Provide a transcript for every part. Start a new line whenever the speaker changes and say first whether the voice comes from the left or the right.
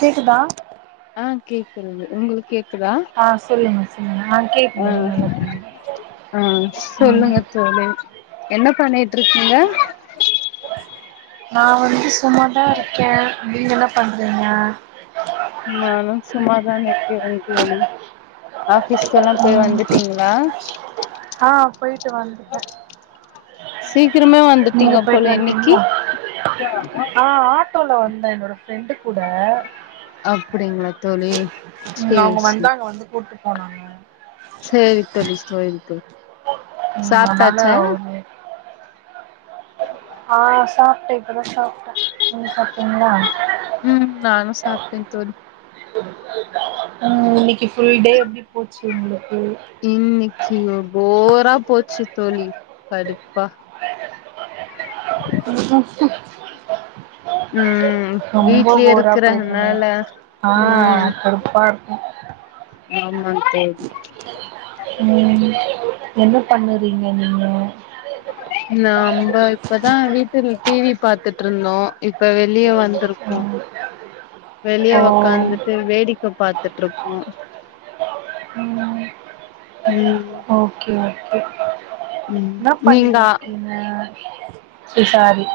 right: கேக்குதா?
left: ஆ கேக்கிறது உங்குளுக் கே க்குதா
right: ஆ சொல்லுங்க சொல்லுங்க ஆ
left: அ
right: கேக்குது எனக்கு நல்லா கேக்குது
left: அ
right: ம்
left: சொல்லுங்கத் தோழி என்ன பண்ணிட்ருக்கீங்க?
right: நா வந்து சும்மாதா இருக்கே நீங்க என்ன பண்றீங்க?
left: நானும் சும்மாதான் இருக்கேங் தோழி. ஆஃபிஸ்க்கெல்லா போய்
right: ம்
left: வந்துட்டீங்களா?
right: ஆ போயிட்டு வந்துட்டே
left: சீக்கிரமே
right: நீங்க
left: வந்துட்டீங்க
right: போயிட்டு
left: போல இன்னிக்கி.
right: வந்ட்டீங்களா ட்டோல வந்தே என்னோட ஃப்ரெண்டு கூட
left: அப்டிங்களா தோழி
right: ம்
left: சேரி
right: அவுங்க
left: சேரி
right: வந்தாங்க வந்து கூட்டு போனாங்க.
left: சேரி தோழி சேரி தோழி
right: ம் அதனால
left: சாப்ட்டாச்சா?
right: ஒரு ஆ சாப்ட்டே இப்பதா சாப்ட்டே. நீங்க சாப்ட்டீங்ளா?
left: ம் நானு சாப்ட்டே தோழி.
right: ம் இன்னிக்கி ஃபுல்டே எப்டி போச்சி உங்குளுக்கு?
left: இன்னிக்கி ஒ போரா போச்சு தோழி கடுப்பா. ம்
right: [inaudible] ரொம்ப
left: வீட்லயே
right: போரா போயிருக்குமே
left: இருக்கறனால
right: ஆ கடுப்பாருக்கு.
left: ஆமாங் தோழி.
right: ம் என்ன பண்ணுறீங்க நீங்க?
left: நம்ப இப்பதா வீட்டில டி வி பாத்துட்டுருந்தோ இப் இப்ப வெளிய வந்திருக்கு.
right: ம்
left: வெளிய
right: ஓ
left: ஒக்காந்துட்டு வேடிக்க பாத்து ட்ருக்கோ.
right: ம்.
left: ம்.
right: ஓகே ஓகே
left: ம்
right: இன்னா
left: நீங்க
right: பண்ணின்ருக்கீங்க? அ ஷோ சாரி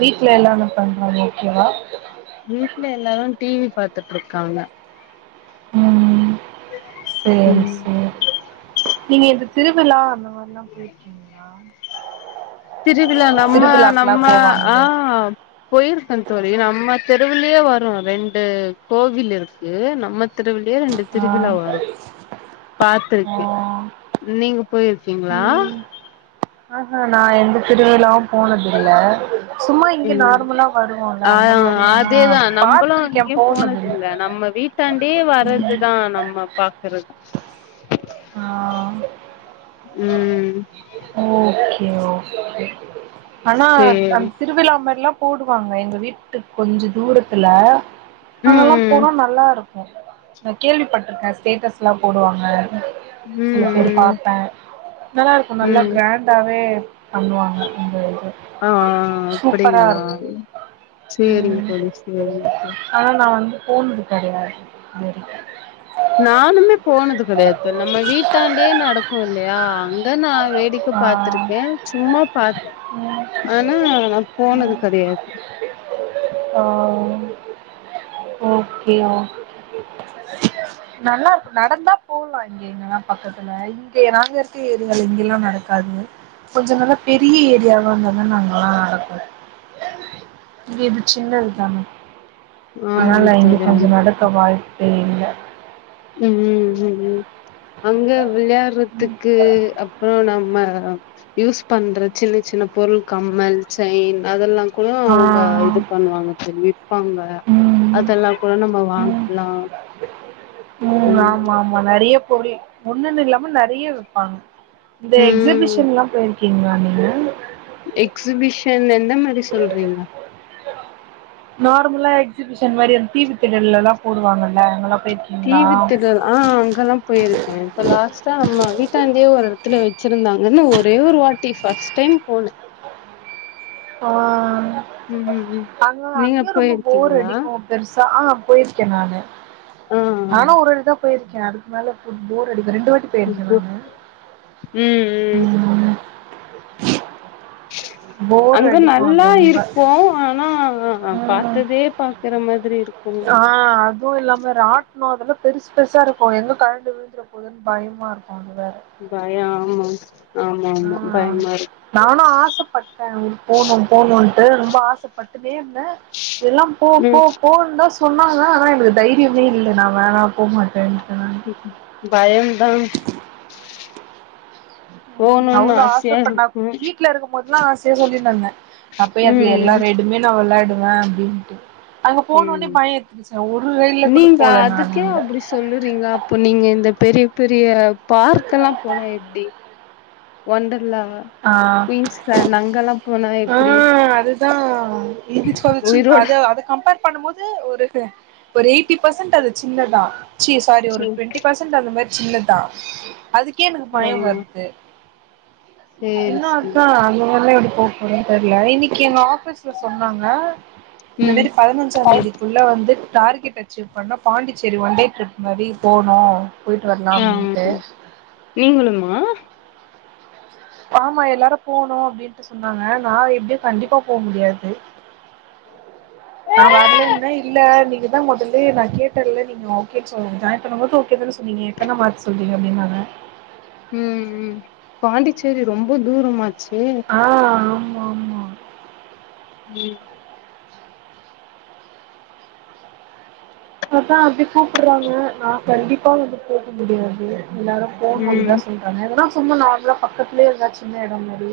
right: வீட்ல எல்லாமே பண்றாங்க ஓகேவா.
left: வீட்ல எல்லாரு டி வி பாத்துட்ருக்காங்க.
right: ம் சேரி
left: ம்
right: சேரி நீங்க இந்த திருவிழா அந்த மாரி எல்லா போயிருக்கீங்களா
left: திருவிழா நம்ம
right: திருவிழாக்குலா
left: நம்ம ஆ
right: போவாங்களே
left: போயிருக்கே தோழி நம்ம தெருவுலயே வரும் ரெண்டு கோவில் இருக்கு நம்ம தெருவிலயே ரெண்டு
right: ஆ
left: திருவிழா வரு
right: ஆ
left: பாத்திருக்கே நீங்க போயிரு கீங்களா
right: ஆ நா எந்த திருவிழாவு போனதுல்ல சும்மா இங்க
left: ம்
right: நார்மலா வருவோம்ல
left: ஆ
right: அந்த மாரி வேணா
left: அதேதா
right: பாத்திருக்கே போனது இல்ல
left: தாண்டி வர்றதுதா நம்ம பாக்குறது
right: ஆ
left: உ
right: ஒகே ஒகே ஆனா
left: சேரி
right: அந்த திருவிழா மாரில்லா போடுவாங்க எங்க வீட்டுக் கொஞ்சோ தூரத்துல நாங்கெல்லா
left: ம்
right: போனோ
left: ம்
right: நல்லா இருக்கு நா கேள்விப்பட்ருக்கே ஸ்டேட்டஸ்லா போடுவாங்க சில பேர்
left: ம் ம்
right: பார்பே நல்லாருக்கு நல்லா
left: ம்
right: கிராண்டாவே பண்ணுவாங்க அந்த இது
left: ஆ
right: சூப்பரா
left: அப்டிங்களா
right: இருக்கு
left: சேரிங்க தோழி சேரிங்க
right: அதனால நா வந்து போனது கெடையாது
left: நானுமே போனது கெடையாது நம்ம வீட்டாண்டே நடக்கு இல்லையா அங்க நா வேடிக்கை ப்ப
right: ஆ
left: பா்த்துருக்கே சும்மா பாத்துருகே ஆனா நா போனது கடையாது
right: ஆ ஓகே ஓ நல்லா இருக்கு நடந்தா போலா இங்க எங்கண்ணா பக்கத்துல இங்கயா நாங்க இருக் ட்டு இங்கெல்லா நடக்காது கொஞ்ச நல்ல பெரிய ஏரியாவா இருந்தா தா அங்கல்லா நடக்கு இது சின்னது தான
left: ஆமா
right: அனால இங்க
left: தோழி
right: கொஞ்சோ
left: ஆமா
right: நடக்க வாய்ப்பே இல்ல
left: உ உ அங்க விளையாடறதுக்கு உ நம்ம யூஸ் பண்ற சின்ன சின்ன பொருள் கம்மல் செயின் அதெல்லா க்கு
right: ஆ
left: அவுங்க இது பண்ணுவாங்க சொல்லிருக்கு வப்பாங்க
right: ம்
left: அதெல்லா கூட நம்ம
right: ம்
left: வாங்கலா
right: ம் ஆமா ஆமா நெறைய பொருள் ஒண்ணுன்னு இல்லாம நெறைய விப்பாங்க இந்த
left: ம்
right: எக்ஸிபிஷன்ல்லா போயிருக்கீங்களா நீங்க
left: எக்ஸிபிஷன் எந்த மாரி சொல்றீங்க
right: நார்மலா எக்ஸிபிஷன் மாரி அந்த தீவி திடல்லல்லா போடுவாங்கல்ல எங்க
left: தீவு திடல் ஆ அங்கெல்லா போயிருக்கே இப்ப லாஸ்ட்டா நம்ம வீட்டாந்தேயே ஒரு இடத்துல வச்சிருந்தாங்கன்னு ஒரே ஒரு வாட் டி ஃபஸ்ட் டைம் போனே
right: ஆ
left: ம் ம் ம்
right: அங்க
left: நீங்க
right: அங்கேயு ரொம்ப போர்
left: போயிருக்கீங்களா
right: அடிக்கு பெருசா ஆ போயிருக்கே நானு
left: ஆ
right: ஆனா ஒரு இடோ போய்ருக்கே அதுக்கு மேல போர் அடிக்குது ரெண்டு வாட்டிக்கு
left: சரி போ உ உ
right: ம்
left: [inaudible]
right: போர்
left: அங்க
right: அடிக்கு
left: நல்லா
right: அது ரொம்ப
left: இருக்கு ஆனா
right: ம்
left: பாத்ததே பாக்குற மாதிரி இருக்கு
right: ஆ அது இதுவு இல்லாம ராட்ணோ அதெல்லா பெருசு பெருசா இருக்கு எங்க கழண்டு விழுந்துற போதோன்னு பயமா இருக்கு அது வேற
left: பயோ ஆமா ஆமா
right: ஆ
left: ஆமா பயமா இருக்கு
right: நானு ஆசைப்பட்டே உ போனு போனுன்ட்டு ரொம்ப ஆசைப்பட்டுட்டே இருந்தே எல்லாம் போ போ
left: ம்
right: போன்தா சொன்னாங்க ஆனா எங்களுக்கு தைரியமே இல்ல நா வேணா போ மாட்டேன்ட்ட நானு
left: பயந்தா போணுன்னு
right: அவ்ளோ
left: ஆசையா
right: ஆசப்பட் நா
left: இருக்கு
right: வீட்ல இருக்கும் போதுலா ஆசையா சொல்லிட்டுந்தே நா போய் அப்டி எல்லா
left: ம்
right: ரெய்டுமே நா வெளாடுவே அப்டின்ட்டு அங்க போனவுன்னே
left: ம்
right: பய எத்துச்சு ஒரு ரயில்ல கூட
left: நீங்க
right: போல நானு
left: அதுக்கே
right: அங்க
left: அப்டி சொல்லுறீங்க அப்போ நீங்க இந்த பெரிய பெரிய பார்க்கெல்லா போனா எப்டி ஒண்டர்லா
right: ஆ
left: குயின்ஸ்கேன் அங்கெல்லா போனா எப்புடி
right: அதா இது [unintelligible]
left: உயிரோட
right: அது அத கம்பேர் பண்ணும்போது ஒரு ஒரு எயிட்டி பசன்ட் அது சின்னதா ச்சி சாரி ஒரு
left: ம்
right: டுவெண்ட்டி பசன்ட் அந்த மாரிச் சின்னதா அதுக்கே எனக்கு
left: ஆ
right: பய வருது
left: சேரி
right: இன்னு
left: சேரி
right: அதா அந்தமாரில்லா எப்டி போ போறேன் தெர்ல இன்னிக்கி எங்க ஆ ஃபிஸ்ல சொன்னாங்க இந்த
left: ம்
right: மேரி பதினஞ்சா தேதிக்கு ள்ள வந்து டார்கெட் அச்சீவ் பண்ணா பாண்டிச்சேரி ஒன் டே ட்ரிப் மாரி போனு போயிட்டு வரலா
left: ஆ
right: அப்டின்ட்டு
left: நீங்களுமா
right: ஆமா எல்லாரும் போணு அப்டின்ட்டு சொன்னாங்க நா எப்டியு கண்டிப்பா போ முடியாது நா வர்லன் தா
left: ம்
right: இல்ல நீங்க அதா மொதல்லயே நா கேட்டன்ல நீங்க ஓக்கே சொல் ஜாயின் பண்ணபோது ஓக்கே தான சொன்னீங்க இப்ப என்ன மாத்தி சொல்றீங்க அப்டின்னாங்க
left: ம் ம் பாண்டிச்சேரி ரொம்ப தூரமாச்சே
right: ஆ ஆ
left: ம்
right: அதா அப்டி கூப்புட்றாங்க நா கண்டிப்பா அங்க போக முடியாது எல்லாரு போனுன்தா
left: ம்
right: சொ ல்றாங்க எதுனா சும்மா நார்மலா பக்கத்துலயே ஏதாச் சின்ன எடோ மாரி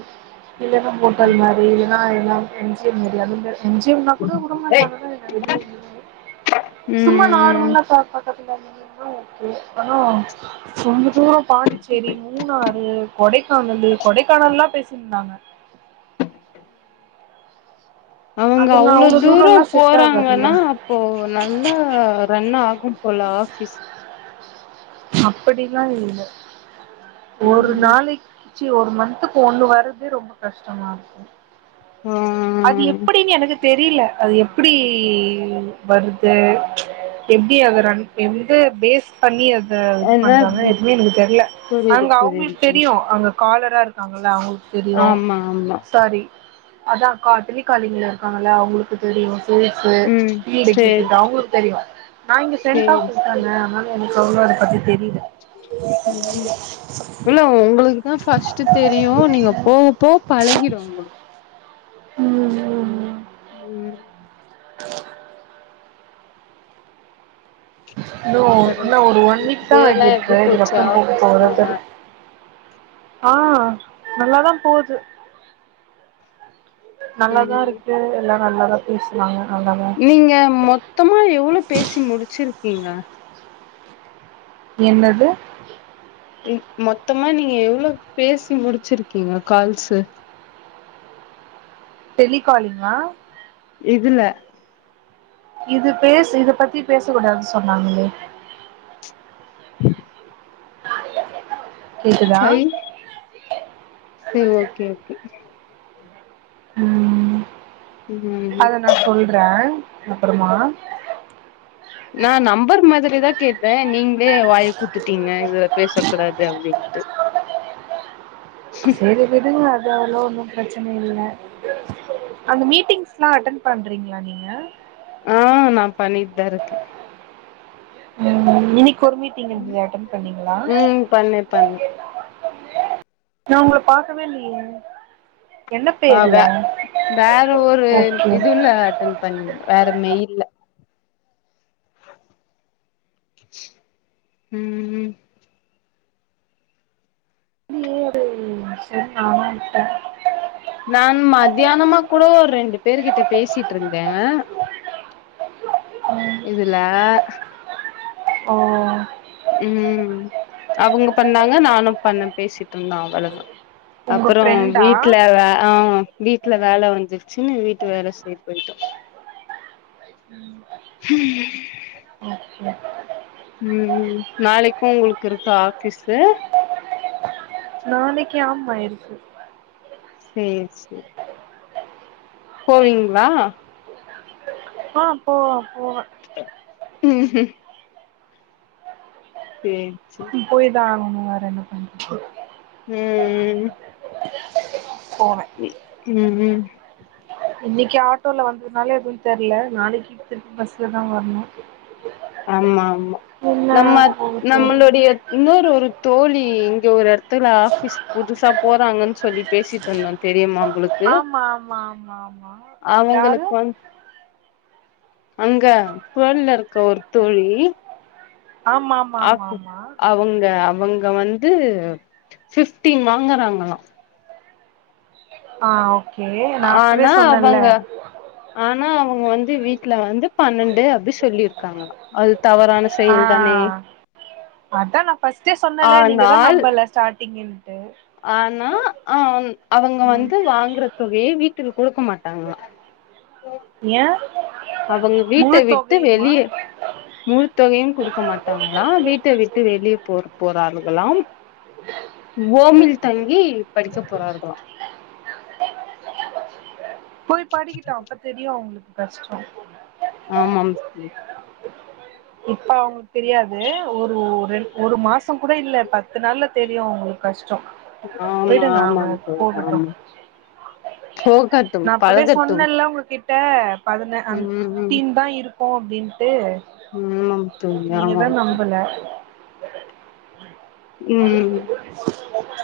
right: இல்லன்னா ஹோட்டல் மாரி னா எலாம் எம் ஜி எம் மேரி அந்த மே எம் ஜி எம் னா கூட
left: ம்
right: உடமாட்டாங்கதா என்ன வெளிய எங்கயுமே சும்மா
left: ம்
right: நார்மலா பாக்கறது [inaudible] ஓக்கே ஆன ரொம்ப தூரோ பாண்டிச்சேரி மூணாறு கொடைக்கானலு கொடைக்கானல்லா பேசிருந்தாங்க
left: அவுங்க
right: அதெல்லா
left: அவ்ளோ தூரோ
right: தூரல்லா செட் ஆகாதுல்ல
left: போறாங்கன்னா அப் போ நல்லா ரன்னாகும் போல ஆஃபிஸ்
right: அப்டில்லா இல்ல ஒரு
left: ம்
right: நாளை ச்சி ஒரு மந்த்துக்கு ஒண்ணு வர்ரதே ரொம்ப கஷ்டமா இருக்கு
left: ம்
right: அது எப்புடின் எனக்கு தெரில அது எப்டி வருது எப்டி அத ரன் எந்த பேஸ் பண்ணி அ த இது
left: என்ன
right: பண்றாங்க எதுமே எனக்கு தெர்ல
left: புரியுது
right: அங்க அவுங்களுக்கு
left: புரியுது
right: தெரியு அங்க காலரா இருக்காங்கல்ல அவுங்ளு தெரியு
left: ஆமா ஆமா
right: சாரி அதா கா டெலிகாலிங்ல இருக்காங்கள்ள அவுங்குளுக்கு தெரியு சேல்ஸ்சு
left: ம்
right: ஃபீல்ட்
left: சேரி
right: எக்ஸிக்கியூட் அவுங்ளுக்கு தெரியு நான் இங்க
left: சேரி
right: [unintelligible] அதனால எனக்கு ஹோம் லோன பத்தி தெரில
left: ம் ம் இல்ல உங்குளுக்கு தான் ஃபர்ஸ்ட்டு தெரியு நீங்க போவப்போவ பழகிடு உங்குளுக்கு
right: ம் ம் ம்
left: ம்
right: இன்னு
left: அப்புறம்
right: இன்னு ஒரு ஒன் வீக் தா
left: டே எல்லா எப்டி
right: ஆகிருக்கு
left: போச்சு
right: இதுக்கப்றோ போ போக தா
left: ஆஃபீஸ்ல
right: தெரியு ஆ நல்லாதா போது நல்லாதா
left: ம்
right: இருக்கு எல்லாம் நல்லாதா பேசுநாங்க நல்லாதா
left: நீங்க மொத்தமா எவ்ளோ பேசி முடிச்சிருக்கீங்க
right: என்னது
left: மொத்தமா நீங்க எவ்ளோ பேசி முடிச்சிருக்கீங்க கால்ஸு
right: டெலிகாலிங்கா
left: இதுல
right: இது பேஸ்சு இத பத்தி பேசக் கூடாதுனு சொன்னாங்ளே கேக்குதா
left: சேரி ஓகே ஓகே
right: ம்
left: ம்
right: அத நா சொல்றன் அப்பறமா
left: நா நம்பர் மாதிரிதா கேப்பேன் நீங் ளே வாய குத்துட்டீங்க இதுல பேசக் கூடாது அப்டின்டு
right: சரி விடுங்க அது அவளவு ஒன்னும் பிரச்சன இல்ல அந்த மீட்டிங்ஸ்லாம் அட்டன் பண்றீங்களா நீங்க
left: ஆ நா பண்ணிட் தா இருக்கேன்
right: ம் இன்னக்கி ஒரு மீட்டிங் இருந்ததே அட்டன் பண்ணீங்ளா
left: ம் பண்ணே பண்ணே
right: நா உங்கள பாக்கவே இல்லியே
left: பாவ வேற ஒரு
right: ஓகே
left: இதுல அட்டன் பண்ணிருந்தா வேற மெயில்ல ம் ம் ம்
right: [unintelligible] சரி நானும் விட்டேன்
left: நான் மத்தியானமா கூட ஒரு ரெண்டு பேர் கிட்ட பேசிட்டிருந்தேன்
right: ம்
left: இதுல
right: ஓ
left: ம் அவங்க பண்ணாங்க நானும் பண்ண பேசிட்டிருந்தோ அவள தா
right: உங்க
left: அப்பறம்
right: ஃப்ரெண்டா
left: வீட்டு்ல வே ஆ வீட்டுல வேல வந்துருச்சின்னு வீட்டு வேல செய்ய போயிட்டோம்
right: ஓகே
left: ம் ம் நாளைக்கும் உங்குளுக்கு இருக்கா ஆஃபீஸ்க்கு
right: நாளக்கி ஆமா இருக்கு
left: சேரி சேரி போவிங்ளா
right: ஆ போவன் போவன்
left: ம் சேரி சேரி
right: போய் தா ஆகனும் வேற என்ன பண்றது
left: ம் ம் ம்
right: இன்னக்கி ஆட்டோல வந்தனால எதும் தெர்ல நாளைக்கி திருப்பி பஸ்ல தா வரணும்
left: ஆமா ஆமா நம்ம
right: ஆக போக போது
left: நம்ளுடைய இன்னொரு ஒரு தோழி இங்க ஒரு எடத்துல ஆபீஸ்க்கு புதுசாப் போறாங்கன்னு சொல்லி பேசிட்டிருந்தோம் தெரியுமா உங்ளுக்கு
right: ஆமா ஆமா ஆமா ஆமா யாரு
left: அவங்களுக்கு வந் அங்க போன்ல இருக்க ஒரு தோழி
right: ஆமாம்
left: ஆ ப்ற அவங்க அவங்க வந்து பிஃவ்டின் வாங்கறாங்களா
right: ஆ ஓகே நா அப்பவெ
left: ஆனா
right: சொன்னல்ல
left: அவங்க ஆனா அவங்க வந்து வீட்ல வந்து பன்னண்டு அப்டி சொல்லியிருக்காங்க அது தவறான செ
right: ஆ அதா நா பஸ்டே சொன்னல நீங்க தா
left: ஆனால்
right: நம்பல ஸ்டாடிங்கின்ட்டு
left: ஆனா அ அவங்க
right: ம்
left: வந்து வாங்குற தொகைய வீட்டுல் குடுக்க மாட்டாங்ளா
right: ஏ
left: அவங்க வீட்ட
right: முழு
left: விட்டு
right: தொகையுமா
left: வெளியே முழு தொகையும் குடுக்க மாட் டாங்களா வீட்டை விட்டு வெளியே போற போறார்களாம் ஓமில் தங்கி படிக்க போறார்களா
right: போய் படிகட்டு அப்ப தெரியு அவுங்ளுக்கு கஷ்டொ
left: ஆமாம் [unintelligible]
right: இப்ப அவுங்களுக்கு தெரியாது ஒரு ரெண் ஒரு மாச கூட இல்ல பத்து நாள்ல தெரியு அவுங்களுக் கஷ்டொ
left: ஆமா ஆமாங்க தோழி ஆமா போஹ்கத்
right: நா அப்பவே சொன்னேல உங்க கிட்ட பதின அந்த
left: ம் ம்
right: ஃபிஃப்டீன் தா இருக்கூ அப்டின்ட்டு
left: ஆமாம் தோழி
right: நீங்க தா
left: ஆமாம் தோழி
right: நம்பல
left: உம்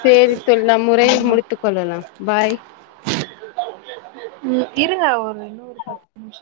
left: சேரி தோழி நம் உரையை
right: ம்
left: முடித்துக் கொள்ளலாம் பாய்
right: ம் இருங்க ஒரு இன்னு ஒரு பத்து நிமிஷோ